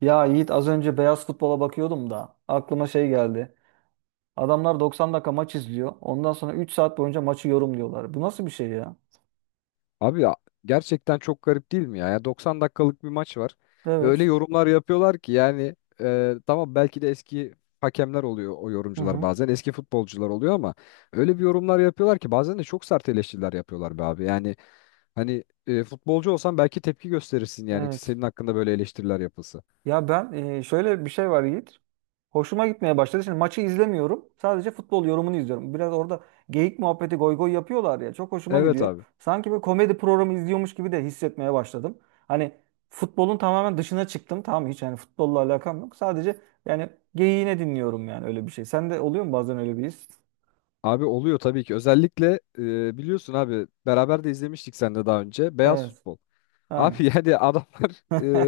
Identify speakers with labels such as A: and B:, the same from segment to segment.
A: Ya Yiğit az önce beyaz futbola bakıyordum da aklıma şey geldi. Adamlar 90 dakika maç izliyor. Ondan sonra 3 saat boyunca maçı yorumluyorlar. Bu nasıl bir şey ya?
B: Abi ya, gerçekten çok garip değil mi ya? Ya 90 dakikalık bir maç var. Ve öyle
A: Evet.
B: yorumlar yapıyorlar ki yani tamam belki de eski hakemler oluyor o
A: Hı
B: yorumcular
A: hı.
B: bazen. Eski futbolcular oluyor ama öyle bir yorumlar yapıyorlar ki bazen de çok sert eleştiriler yapıyorlar be abi. Yani hani futbolcu olsan belki tepki gösterirsin yani
A: Evet.
B: senin hakkında böyle eleştiriler yapılsa.
A: Ya ben şöyle bir şey var Yiğit. Hoşuma gitmeye başladı. Şimdi maçı izlemiyorum. Sadece futbol yorumunu izliyorum. Biraz orada geyik muhabbeti goy goy yapıyorlar ya. Çok hoşuma
B: Evet
A: gidiyor.
B: abi.
A: Sanki bir komedi programı izliyormuş gibi de hissetmeye başladım. Hani futbolun tamamen dışına çıktım. Tamam, hiç yani futbolla alakam yok. Sadece yani geyiğine dinliyorum, yani öyle bir şey. Sende oluyor mu bazen öyle bir his?
B: Abi oluyor tabii ki. Özellikle biliyorsun abi beraber de izlemiştik sen de daha önce. Beyaz
A: Evet.
B: futbol.
A: Yani.
B: Abi yani adamlar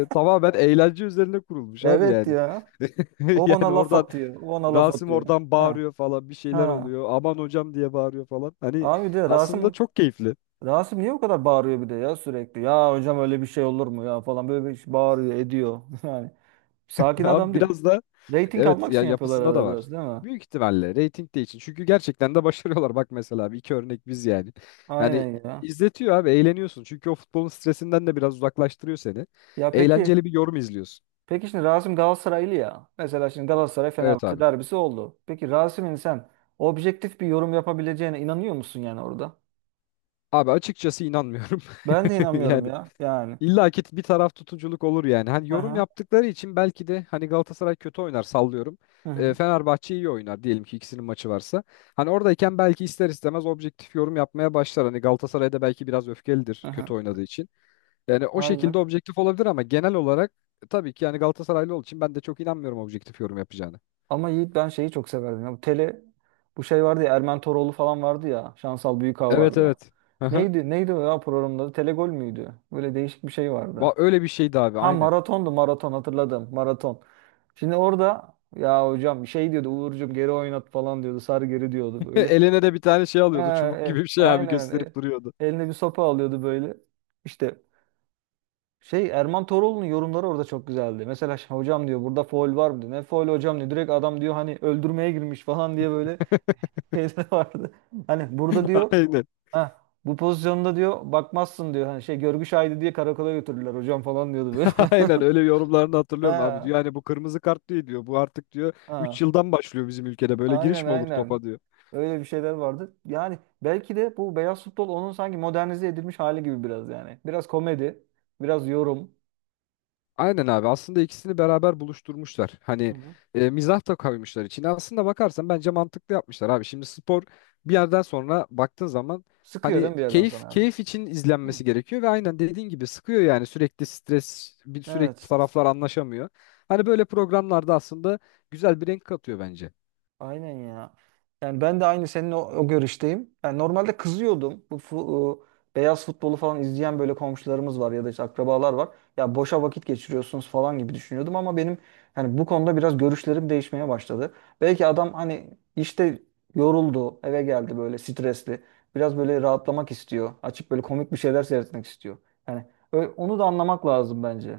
B: tamamen eğlence üzerine kurulmuş abi
A: Evet
B: yani.
A: ya. O
B: Yani
A: ona laf
B: oradan
A: atıyor. O ona laf
B: Rasim
A: atıyor.
B: oradan
A: Ha.
B: bağırıyor falan bir şeyler
A: Ha.
B: oluyor. Aman hocam diye bağırıyor falan. Hani
A: Abi de
B: aslında
A: Rasim
B: çok keyifli.
A: Rasim niye o kadar bağırıyor bir de ya sürekli? Ya hocam öyle bir şey olur mu ya falan böyle bir şey bağırıyor ediyor. Yani sakin
B: Abi
A: adam değil.
B: biraz da
A: Rating
B: evet
A: almak
B: ya
A: için yapıyorlar
B: yapısında da
A: arada
B: var.
A: biraz, değil mi?
B: Büyük ihtimalle reyting de için. Çünkü gerçekten de başarıyorlar. Bak mesela bir iki örnek biz yani. Yani
A: Aynen ya.
B: izletiyor abi eğleniyorsun. Çünkü o futbolun stresinden de biraz uzaklaştırıyor seni.
A: Ya peki
B: Eğlenceli bir yorum izliyorsun.
A: peki şimdi Rasim Galatasaraylı ya. Mesela şimdi Galatasaray
B: Evet
A: Fenerbahçe
B: abi.
A: derbisi oldu. Peki Rasim'in sen objektif bir yorum yapabileceğine inanıyor musun yani orada?
B: Abi açıkçası inanmıyorum.
A: Ben de inanmıyorum
B: Yani
A: ya yani.
B: İlla ki bir taraf tutuculuk olur yani. Hani yorum
A: Aha.
B: yaptıkları için belki de hani Galatasaray kötü oynar sallıyorum.
A: Hı hı.
B: Fenerbahçe iyi oynar diyelim ki ikisinin maçı varsa. Hani oradayken belki ister istemez objektif yorum yapmaya başlar. Hani Galatasaray da belki biraz
A: Hı
B: öfkelidir kötü
A: hı.
B: oynadığı için. Yani o şekilde
A: Aynen.
B: objektif olabilir ama genel olarak tabii ki yani Galatasaraylı olduğu için ben de çok inanmıyorum objektif yorum yapacağını.
A: Ama Yiğit ben şeyi çok severdim. Ya, bu şey vardı ya Ermen Toroğlu falan vardı ya. Şansal Büyükağ
B: Evet
A: vardı.
B: evet. Hı hı.
A: Neydi neydi o ya programın adı? Telegol müydü? Böyle değişik bir şey vardı.
B: Öyle bir şeydi abi
A: Ha,
B: aynen.
A: maratondu maraton, hatırladım. Maraton. Şimdi orada ya hocam şey diyordu, Uğurcuğum geri oynat falan diyordu. Sar geri diyordu böyle.
B: Eline de bir tane şey
A: Ha,
B: alıyordu çubuk gibi bir şey abi
A: aynen.
B: gösterip duruyordu.
A: Eline bir sopa alıyordu böyle. İşte şey, Erman Toroğlu'nun yorumları orada çok güzeldi. Mesela "Ş- hocam diyor, burada faul var mı diyor. Ne faul hocam diyor. Direkt adam diyor hani öldürmeye girmiş falan diye böyle şeyde vardı. Hani burada diyor,
B: Aynen.
A: ha bu pozisyonda diyor, bakmazsın diyor. Hani şey görgü şahidi diye karakola götürdüler hocam falan diyordu böyle.
B: Aynen öyle yorumlarını hatırlıyorum abi
A: Ha,
B: diyor. Yani bu kırmızı kart değil diyor. Bu artık diyor 3
A: ha.
B: yıldan başlıyor bizim ülkede. Böyle
A: Aynen
B: giriş mi olur
A: aynen.
B: topa diyor.
A: Öyle bir şeyler vardı. Yani belki de bu beyaz futbol onun sanki modernize edilmiş hali gibi biraz yani. Biraz komedi, biraz yorum.
B: Aynen abi aslında ikisini beraber buluşturmuşlar. Hani
A: Hı hı.
B: mizah da koymuşlar içine. Aslında bakarsan bence mantıklı yapmışlar abi. Şimdi spor bir yerden sonra baktığın zaman
A: Sıkıyor değil
B: hani
A: mi bir yerden
B: keyif
A: sonra abi?
B: keyif için
A: Hı.
B: izlenmesi gerekiyor ve aynen dediğin gibi sıkıyor yani sürekli stres bir sürekli
A: Evet.
B: taraflar anlaşamıyor. Hani böyle programlarda aslında güzel bir renk katıyor bence.
A: Aynen ya. Yani ben de aynı senin o görüşteyim. Yani normalde kızıyordum. Beyaz futbolu falan izleyen böyle komşularımız var ya da işte akrabalar var. Ya boşa vakit geçiriyorsunuz falan gibi düşünüyordum ama benim hani bu konuda biraz görüşlerim değişmeye başladı. Belki adam hani işte yoruldu, eve geldi böyle stresli. Biraz böyle rahatlamak istiyor. Açıp böyle komik bir şeyler seyretmek istiyor. Yani onu da anlamak lazım bence.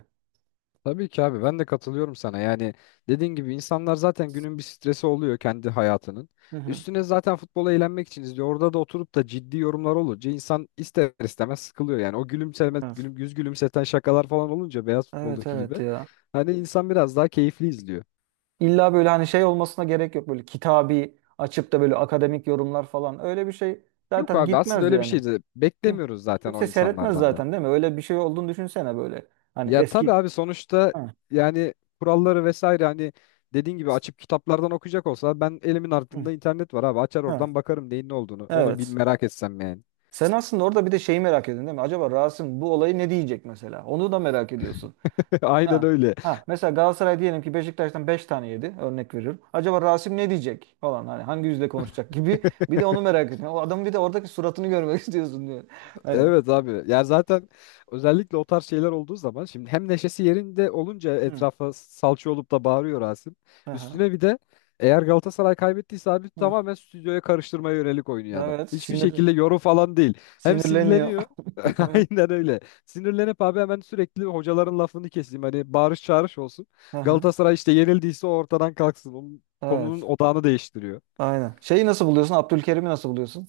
B: Tabii ki abi ben de katılıyorum sana. Yani dediğin gibi insanlar zaten günün bir stresi oluyor kendi hayatının.
A: Hı hı.
B: Üstüne zaten futbola eğlenmek için izliyor. Orada da oturup da ciddi yorumlar olunca insan ister istemez sıkılıyor. Yani o gülümseme,
A: Evet.
B: yüz gülümseten şakalar falan olunca beyaz
A: Evet
B: futboldaki
A: evet
B: gibi.
A: ya.
B: Hani insan biraz daha keyifli izliyor.
A: İlla böyle hani şey olmasına gerek yok, böyle kitabi açıp da böyle akademik yorumlar falan, öyle bir şey
B: Yok
A: zaten
B: abi aslında
A: gitmez
B: öyle bir şey
A: yani.
B: de
A: Kim-
B: beklemiyoruz zaten o
A: Kimse seyretmez
B: insanlardan da.
A: zaten, değil mi? Öyle bir şey olduğunu düşünsene böyle. Hani
B: Ya
A: eski.
B: tabii abi sonuçta
A: Ha,
B: yani kuralları vesaire hani dediğin gibi açıp kitaplardan okuyacak olsa ben elimin
A: hı,
B: altında internet var abi açar oradan
A: ha,
B: bakarım neyin ne olduğunu. Onu bil
A: evet.
B: merak etsem yani.
A: Sen aslında orada bir de şeyi merak ediyorsun, değil mi? Acaba Rasim bu olayı ne diyecek mesela? Onu da merak ediyorsun.
B: Aynen
A: Ha.
B: öyle.
A: Ha, mesela Galatasaray diyelim ki Beşiktaş'tan 5 tane yedi, örnek veriyorum. Acaba Rasim ne diyecek falan, hani hangi yüzle konuşacak gibi bir de onu merak ediyorsun. O adamın bir de oradaki suratını görmek istiyorsun diyor. Hani.
B: Evet abi. Yani zaten özellikle o tarz şeyler olduğu zaman şimdi hem neşesi yerinde olunca
A: Hı.
B: etrafa salça olup da bağırıyor Rasim.
A: Aha.
B: Üstüne bir de eğer Galatasaray kaybettiyse abi
A: Hı.
B: tamamen stüdyoya karıştırmaya yönelik oynuyor adam.
A: Evet.
B: Hiçbir şekilde yorum falan değil. Hem
A: Sinirleniyor.
B: sinirleniyor.
A: Evet.
B: Aynen öyle. Sinirlenip abi hemen sürekli hocaların lafını keseyim. Hani bağırış çağırış olsun.
A: Aha.
B: Galatasaray işte yenildiyse o ortadan kalksın. Onun konunun
A: Evet.
B: odağını değiştiriyor.
A: Aynen. Şeyi nasıl buluyorsun? Abdülkerim'i nasıl buluyorsun?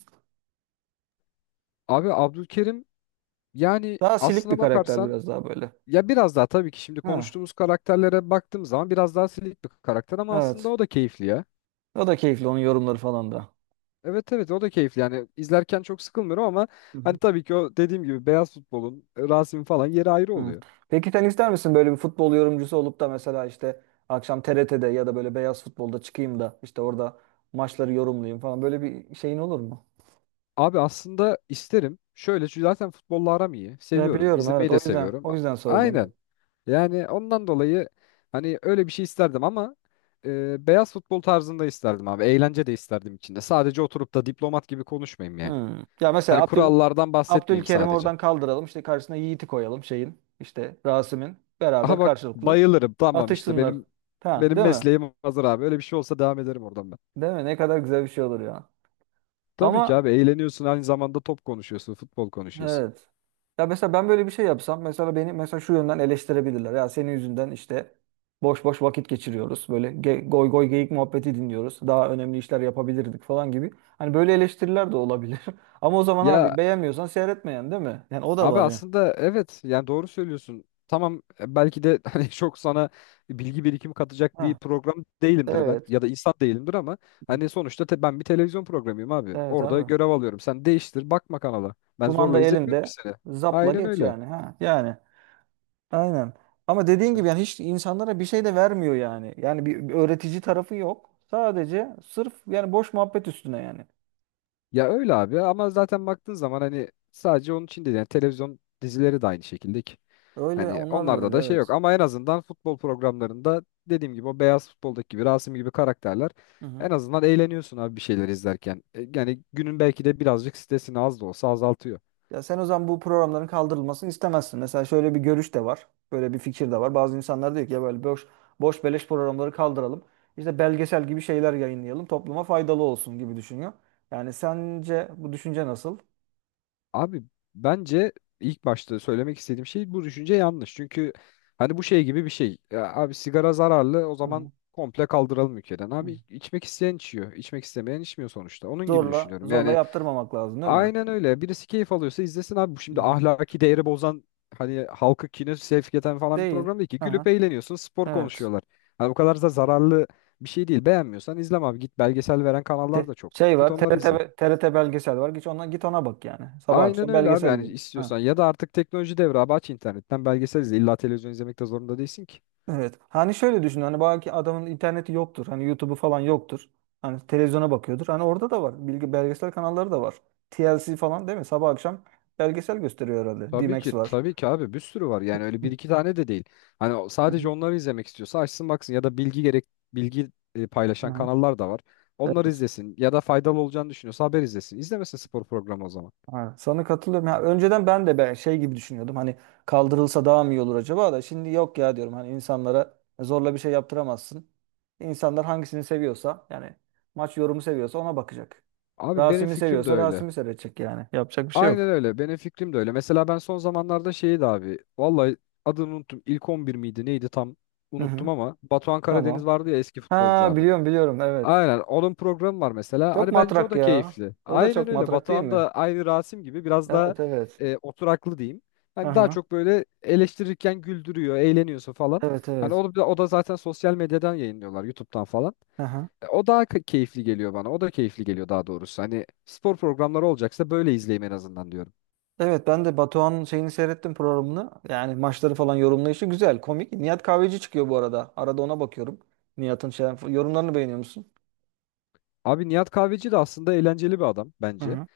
B: Abi Abdülkerim yani
A: Daha silik bir
B: aslına
A: karakter
B: bakarsan
A: biraz daha böyle.
B: ya biraz daha tabii ki şimdi
A: Ha.
B: konuştuğumuz karakterlere baktığım zaman biraz daha silik bir karakter ama aslında
A: Evet.
B: o da keyifli ya.
A: O da keyifli, onun yorumları falan da.
B: Evet evet o da keyifli yani izlerken çok sıkılmıyorum ama
A: Hı
B: hani
A: hı.
B: tabii ki o dediğim gibi beyaz futbolun Rasim falan yeri ayrı
A: Hı.
B: oluyor.
A: Peki sen ister misin böyle bir futbol yorumcusu olup da mesela işte akşam TRT'de ya da böyle beyaz futbolda çıkayım da işte orada maçları yorumlayayım falan, böyle bir şeyin olur mu?
B: Abi aslında isterim şöyle çünkü zaten futbolla aram iyi
A: Ya
B: seviyorum
A: biliyorum,
B: izlemeyi
A: evet,
B: de
A: o yüzden
B: seviyorum.
A: o yüzden sordum. Evet.
B: Aynen yani ondan dolayı hani öyle bir şey isterdim ama beyaz futbol tarzında isterdim abi eğlence de isterdim içinde sadece oturup da diplomat gibi konuşmayayım yani.
A: Hı. Ya mesela
B: Hani kurallardan bahsetmeyeyim
A: Abdülkerim'i
B: sadece.
A: oradan kaldıralım. İşte karşısına Yiğit'i koyalım şeyin. İşte Rasim'in.
B: Aha
A: Beraber
B: bak
A: karşılıklı
B: bayılırım. Tamam işte
A: atışsınlar.
B: benim
A: Ha,
B: benim
A: değil mi?
B: mesleğim hazır abi. Öyle bir şey olsa devam ederim oradan ben.
A: Değil mi? Ne kadar güzel bir şey olur ya.
B: Tabii ki
A: Ama
B: abi eğleniyorsun aynı zamanda top konuşuyorsun, futbol konuşuyorsun.
A: evet. Ya mesela ben böyle bir şey yapsam mesela beni mesela şu yönden eleştirebilirler. Ya senin yüzünden işte boş boş vakit geçiriyoruz. Böyle goy goy geyik muhabbeti dinliyoruz. Daha önemli işler yapabilirdik falan gibi. Hani böyle eleştiriler de olabilir. Ama o zaman
B: Ya
A: abi beğenmiyorsan seyretmeyen, değil mi? Yani o da
B: abi
A: var ya.
B: aslında evet yani doğru söylüyorsun. Tamam belki de hani çok sana bilgi birikimi katacak bir
A: Ha,
B: program değilimdir ben
A: evet.
B: ya da insan değilimdir ama hani sonuçta ben bir televizyon programıyım abi.
A: Evet
B: Orada
A: abi.
B: görev alıyorum. Sen değiştir bakma kanala. Ben
A: Kumanda
B: zorla izletmiyorum ki
A: elinde.
B: seni.
A: Zapla
B: Aynen
A: geç
B: öyle.
A: yani. Ha, yani aynen. Ama dediğin gibi yani hiç insanlara bir şey de vermiyor yani. Yani bir öğretici tarafı yok. Sadece sırf yani boş muhabbet üstüne yani.
B: Ya öyle abi ama zaten baktığın zaman hani sadece onun için değil yani televizyon dizileri de aynı şekilde ki.
A: Öyle
B: Hani
A: onlar da
B: onlarda
A: öyle,
B: da şey yok
A: evet.
B: ama en azından futbol programlarında dediğim gibi o beyaz futboldaki gibi Rasim gibi karakterler
A: Hı hı.
B: en azından eğleniyorsun abi bir şeyler izlerken. Yani günün belki de birazcık stresini az da olsa azaltıyor.
A: Ya sen o zaman bu programların kaldırılmasını istemezsin. Mesela şöyle bir görüş de var. Böyle bir fikir de var. Bazı insanlar diyor ki ya böyle boş boş beleş programları kaldıralım. İşte belgesel gibi şeyler yayınlayalım. Topluma faydalı olsun gibi düşünüyor. Yani sence bu düşünce nasıl?
B: Abi bence ilk başta söylemek istediğim şey bu düşünce yanlış. Çünkü hani bu şey gibi bir şey. Ya abi sigara zararlı o
A: Hı
B: zaman
A: hı.
B: komple kaldıralım ülkeden.
A: Hı.
B: Abi içmek isteyen içiyor. İçmek istemeyen içmiyor sonuçta. Onun gibi
A: Zorla,
B: düşünüyorum.
A: zorla
B: Yani
A: yaptırmamak lazım, değil mi?
B: aynen öyle. Birisi keyif alıyorsa izlesin abi. Bu
A: Hı
B: şimdi
A: hı.
B: ahlaki değeri bozan hani halkı kine sevk eden falan bir
A: Değil.
B: program değil ki. Gülüp
A: Aha,
B: eğleniyorsun. Spor
A: evet.
B: konuşuyorlar. Hani bu kadar da zararlı bir şey değil. Beğenmiyorsan izleme abi. Git belgesel veren kanallar
A: Te-
B: da çok.
A: şey
B: Git
A: var, t
B: onları
A: R t
B: izle.
A: be- t R T belgesel var. Git ona, git ona bak yani. Sabah
B: Aynen
A: akşam
B: öyle abi
A: belgesel
B: yani
A: veriyor. Ha.
B: istiyorsan ya da artık teknoloji devri abi aç internetten belgesel izle illa televizyon izlemek de zorunda değilsin ki.
A: Evet. Hani şöyle düşün. Hani belki adamın interneti yoktur. Hani YouTube'u falan yoktur. Hani televizyona bakıyordur. Hani orada da var. Bilgi belgesel kanalları da var. TLC falan, değil mi? Sabah akşam belgesel gösteriyor herhalde.
B: Tabii
A: D-Max
B: ki
A: var.
B: tabii ki abi bir sürü var yani öyle bir iki tane de değil. Hani
A: Hı
B: sadece
A: hı.
B: onları izlemek istiyorsa açsın baksın ya da bilgi gerek bilgi paylaşan
A: Aha.
B: kanallar da var. Onları
A: Evet.
B: izlesin ya da faydalı olacağını düşünüyorsa haber izlesin. İzlemesin spor programı o zaman.
A: Ha, sana katılıyorum. Ya, önceden ben de ben şey gibi düşünüyordum. Hani kaldırılsa daha mı iyi olur acaba da şimdi yok ya diyorum. Hani insanlara zorla bir şey yaptıramazsın. İnsanlar hangisini seviyorsa yani maç yorumu seviyorsa ona bakacak.
B: Abi benim
A: Rasim'i
B: fikrim de
A: seviyorsa
B: öyle.
A: Rasim'i seyredecek yani. Yapacak bir şey
B: Aynen
A: yok.
B: öyle benim fikrim de öyle. Mesela ben son zamanlarda şeyi de abi vallahi adını unuttum ilk 11 miydi neydi tam
A: Hı hı.
B: unuttum ama Batuhan Karadeniz
A: Tamam.
B: vardı ya eski futbolcu
A: Ha,
B: abi.
A: biliyorum biliyorum, evet.
B: Aynen onun programı var mesela.
A: Çok
B: Hani bence o
A: matrak
B: da
A: ya.
B: keyifli.
A: O da
B: Aynen
A: çok
B: öyle.
A: matrak, değil
B: Batuhan
A: mi?
B: da aynı Rasim gibi biraz daha
A: Evet evet.
B: oturaklı diyeyim. Hani daha
A: Aha.
B: çok böyle eleştirirken güldürüyor, eğleniyorsun falan.
A: Evet
B: Hani
A: evet.
B: o da zaten sosyal medyadan yayınlıyorlar, YouTube'dan falan.
A: Aha.
B: E, o daha keyifli geliyor bana. O da keyifli geliyor daha doğrusu. Hani spor programları olacaksa böyle izleyeyim en azından diyorum.
A: Evet ben de Batuhan'ın şeyini seyrettim, programını. Yani maçları falan yorumlayışı güzel, komik. Nihat Kahveci çıkıyor bu arada. Arada ona bakıyorum. Nihat'ın şey, yorumlarını beğeniyor musun?
B: Abi Nihat Kahveci de aslında eğlenceli bir adam
A: Hı
B: bence.
A: hı.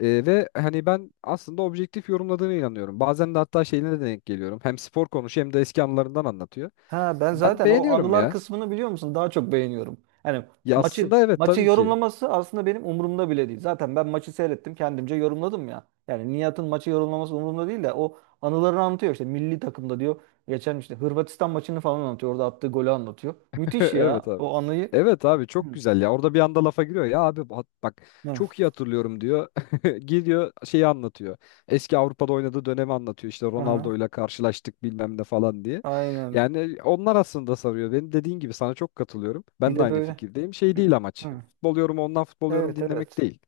B: Ve hani ben aslında objektif yorumladığına inanıyorum. Bazen de hatta şeyine de denk geliyorum. Hem spor konuşuyor hem de eski anılarından anlatıyor.
A: Ha ben
B: Ben
A: zaten o
B: beğeniyorum
A: anılar
B: ya.
A: kısmını biliyor musun? Daha çok beğeniyorum. Hani
B: Ya
A: maçı
B: aslında evet
A: maçı
B: tabii ki.
A: yorumlaması aslında benim umurumda bile değil. Zaten ben maçı seyrettim, kendimce yorumladım ya. Yani Nihat'ın maçı yorumlaması umurumda değil de o anılarını anlatıyor, işte milli takımda diyor. Geçen işte Hırvatistan maçını falan anlatıyor. Orada attığı golü anlatıyor. Müthiş
B: Evet
A: ya
B: abi.
A: o anıyı.
B: Evet abi
A: Hı.
B: çok güzel ya. Orada bir anda lafa giriyor. Ya abi bak, bak
A: Evet.
B: çok iyi hatırlıyorum diyor. Gidiyor şeyi anlatıyor. Eski Avrupa'da oynadığı dönemi anlatıyor. İşte
A: Aha.
B: Ronaldo'yla karşılaştık bilmem ne falan diye.
A: Aynen.
B: Yani onlar aslında sarıyor. Benim dediğin gibi sana çok katılıyorum.
A: Bir
B: Ben de
A: de
B: aynı
A: böyle.
B: fikirdeyim. Şey
A: bir-
B: değil amaç.
A: Hı.
B: Futbol yorumu ondan futbol yorumu
A: Evet
B: dinlemek
A: evet.
B: değil.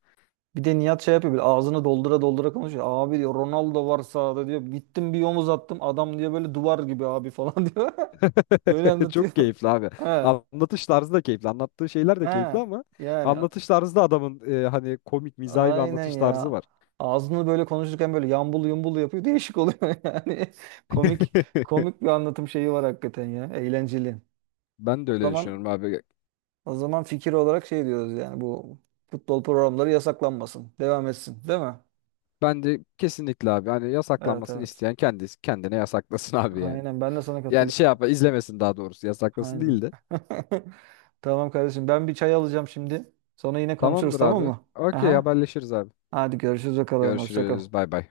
A: Bir de Nihat şey yapıyor böyle ağzını doldura doldura konuşuyor. Abi diyor Ronaldo var sahada diyor. Gittim bir omuz attım, adam diyor böyle duvar gibi abi falan diyor. Böyle anlatıyor.
B: Çok keyifli abi.
A: He.
B: Anlatış tarzı da keyifli. Anlattığı şeyler
A: He.
B: de keyifli ama
A: Yani
B: anlatış tarzı da adamın hani komik, mizahi bir
A: aynen
B: anlatış tarzı
A: ya.
B: var.
A: Ağzını böyle konuşurken böyle yambul yumbul yapıyor. Değişik oluyor yani. Komik komik bir anlatım şeyi var hakikaten ya. Eğlenceli.
B: Ben de
A: O
B: öyle
A: zaman
B: düşünüyorum abi.
A: O zaman fikir olarak şey diyoruz yani bu futbol programları yasaklanmasın. Devam etsin, değil mi?
B: Ben de kesinlikle abi hani
A: Evet
B: yasaklanmasını
A: evet.
B: isteyen kendisi kendine yasaklasın abi yani.
A: Aynen ben de sana
B: Yani şey
A: katılıyorum.
B: yapma izlemesin daha doğrusu yasaklasın
A: Aynen.
B: değil de.
A: Tamam kardeşim, ben bir çay alacağım şimdi. Sonra yine konuşuruz,
B: Tamamdır
A: tamam
B: abi.
A: mı?
B: Okey
A: Aha.
B: haberleşiriz abi.
A: Hadi görüşürüz bakalım. Hoşça kal.
B: Görüşürüz. Bay bay.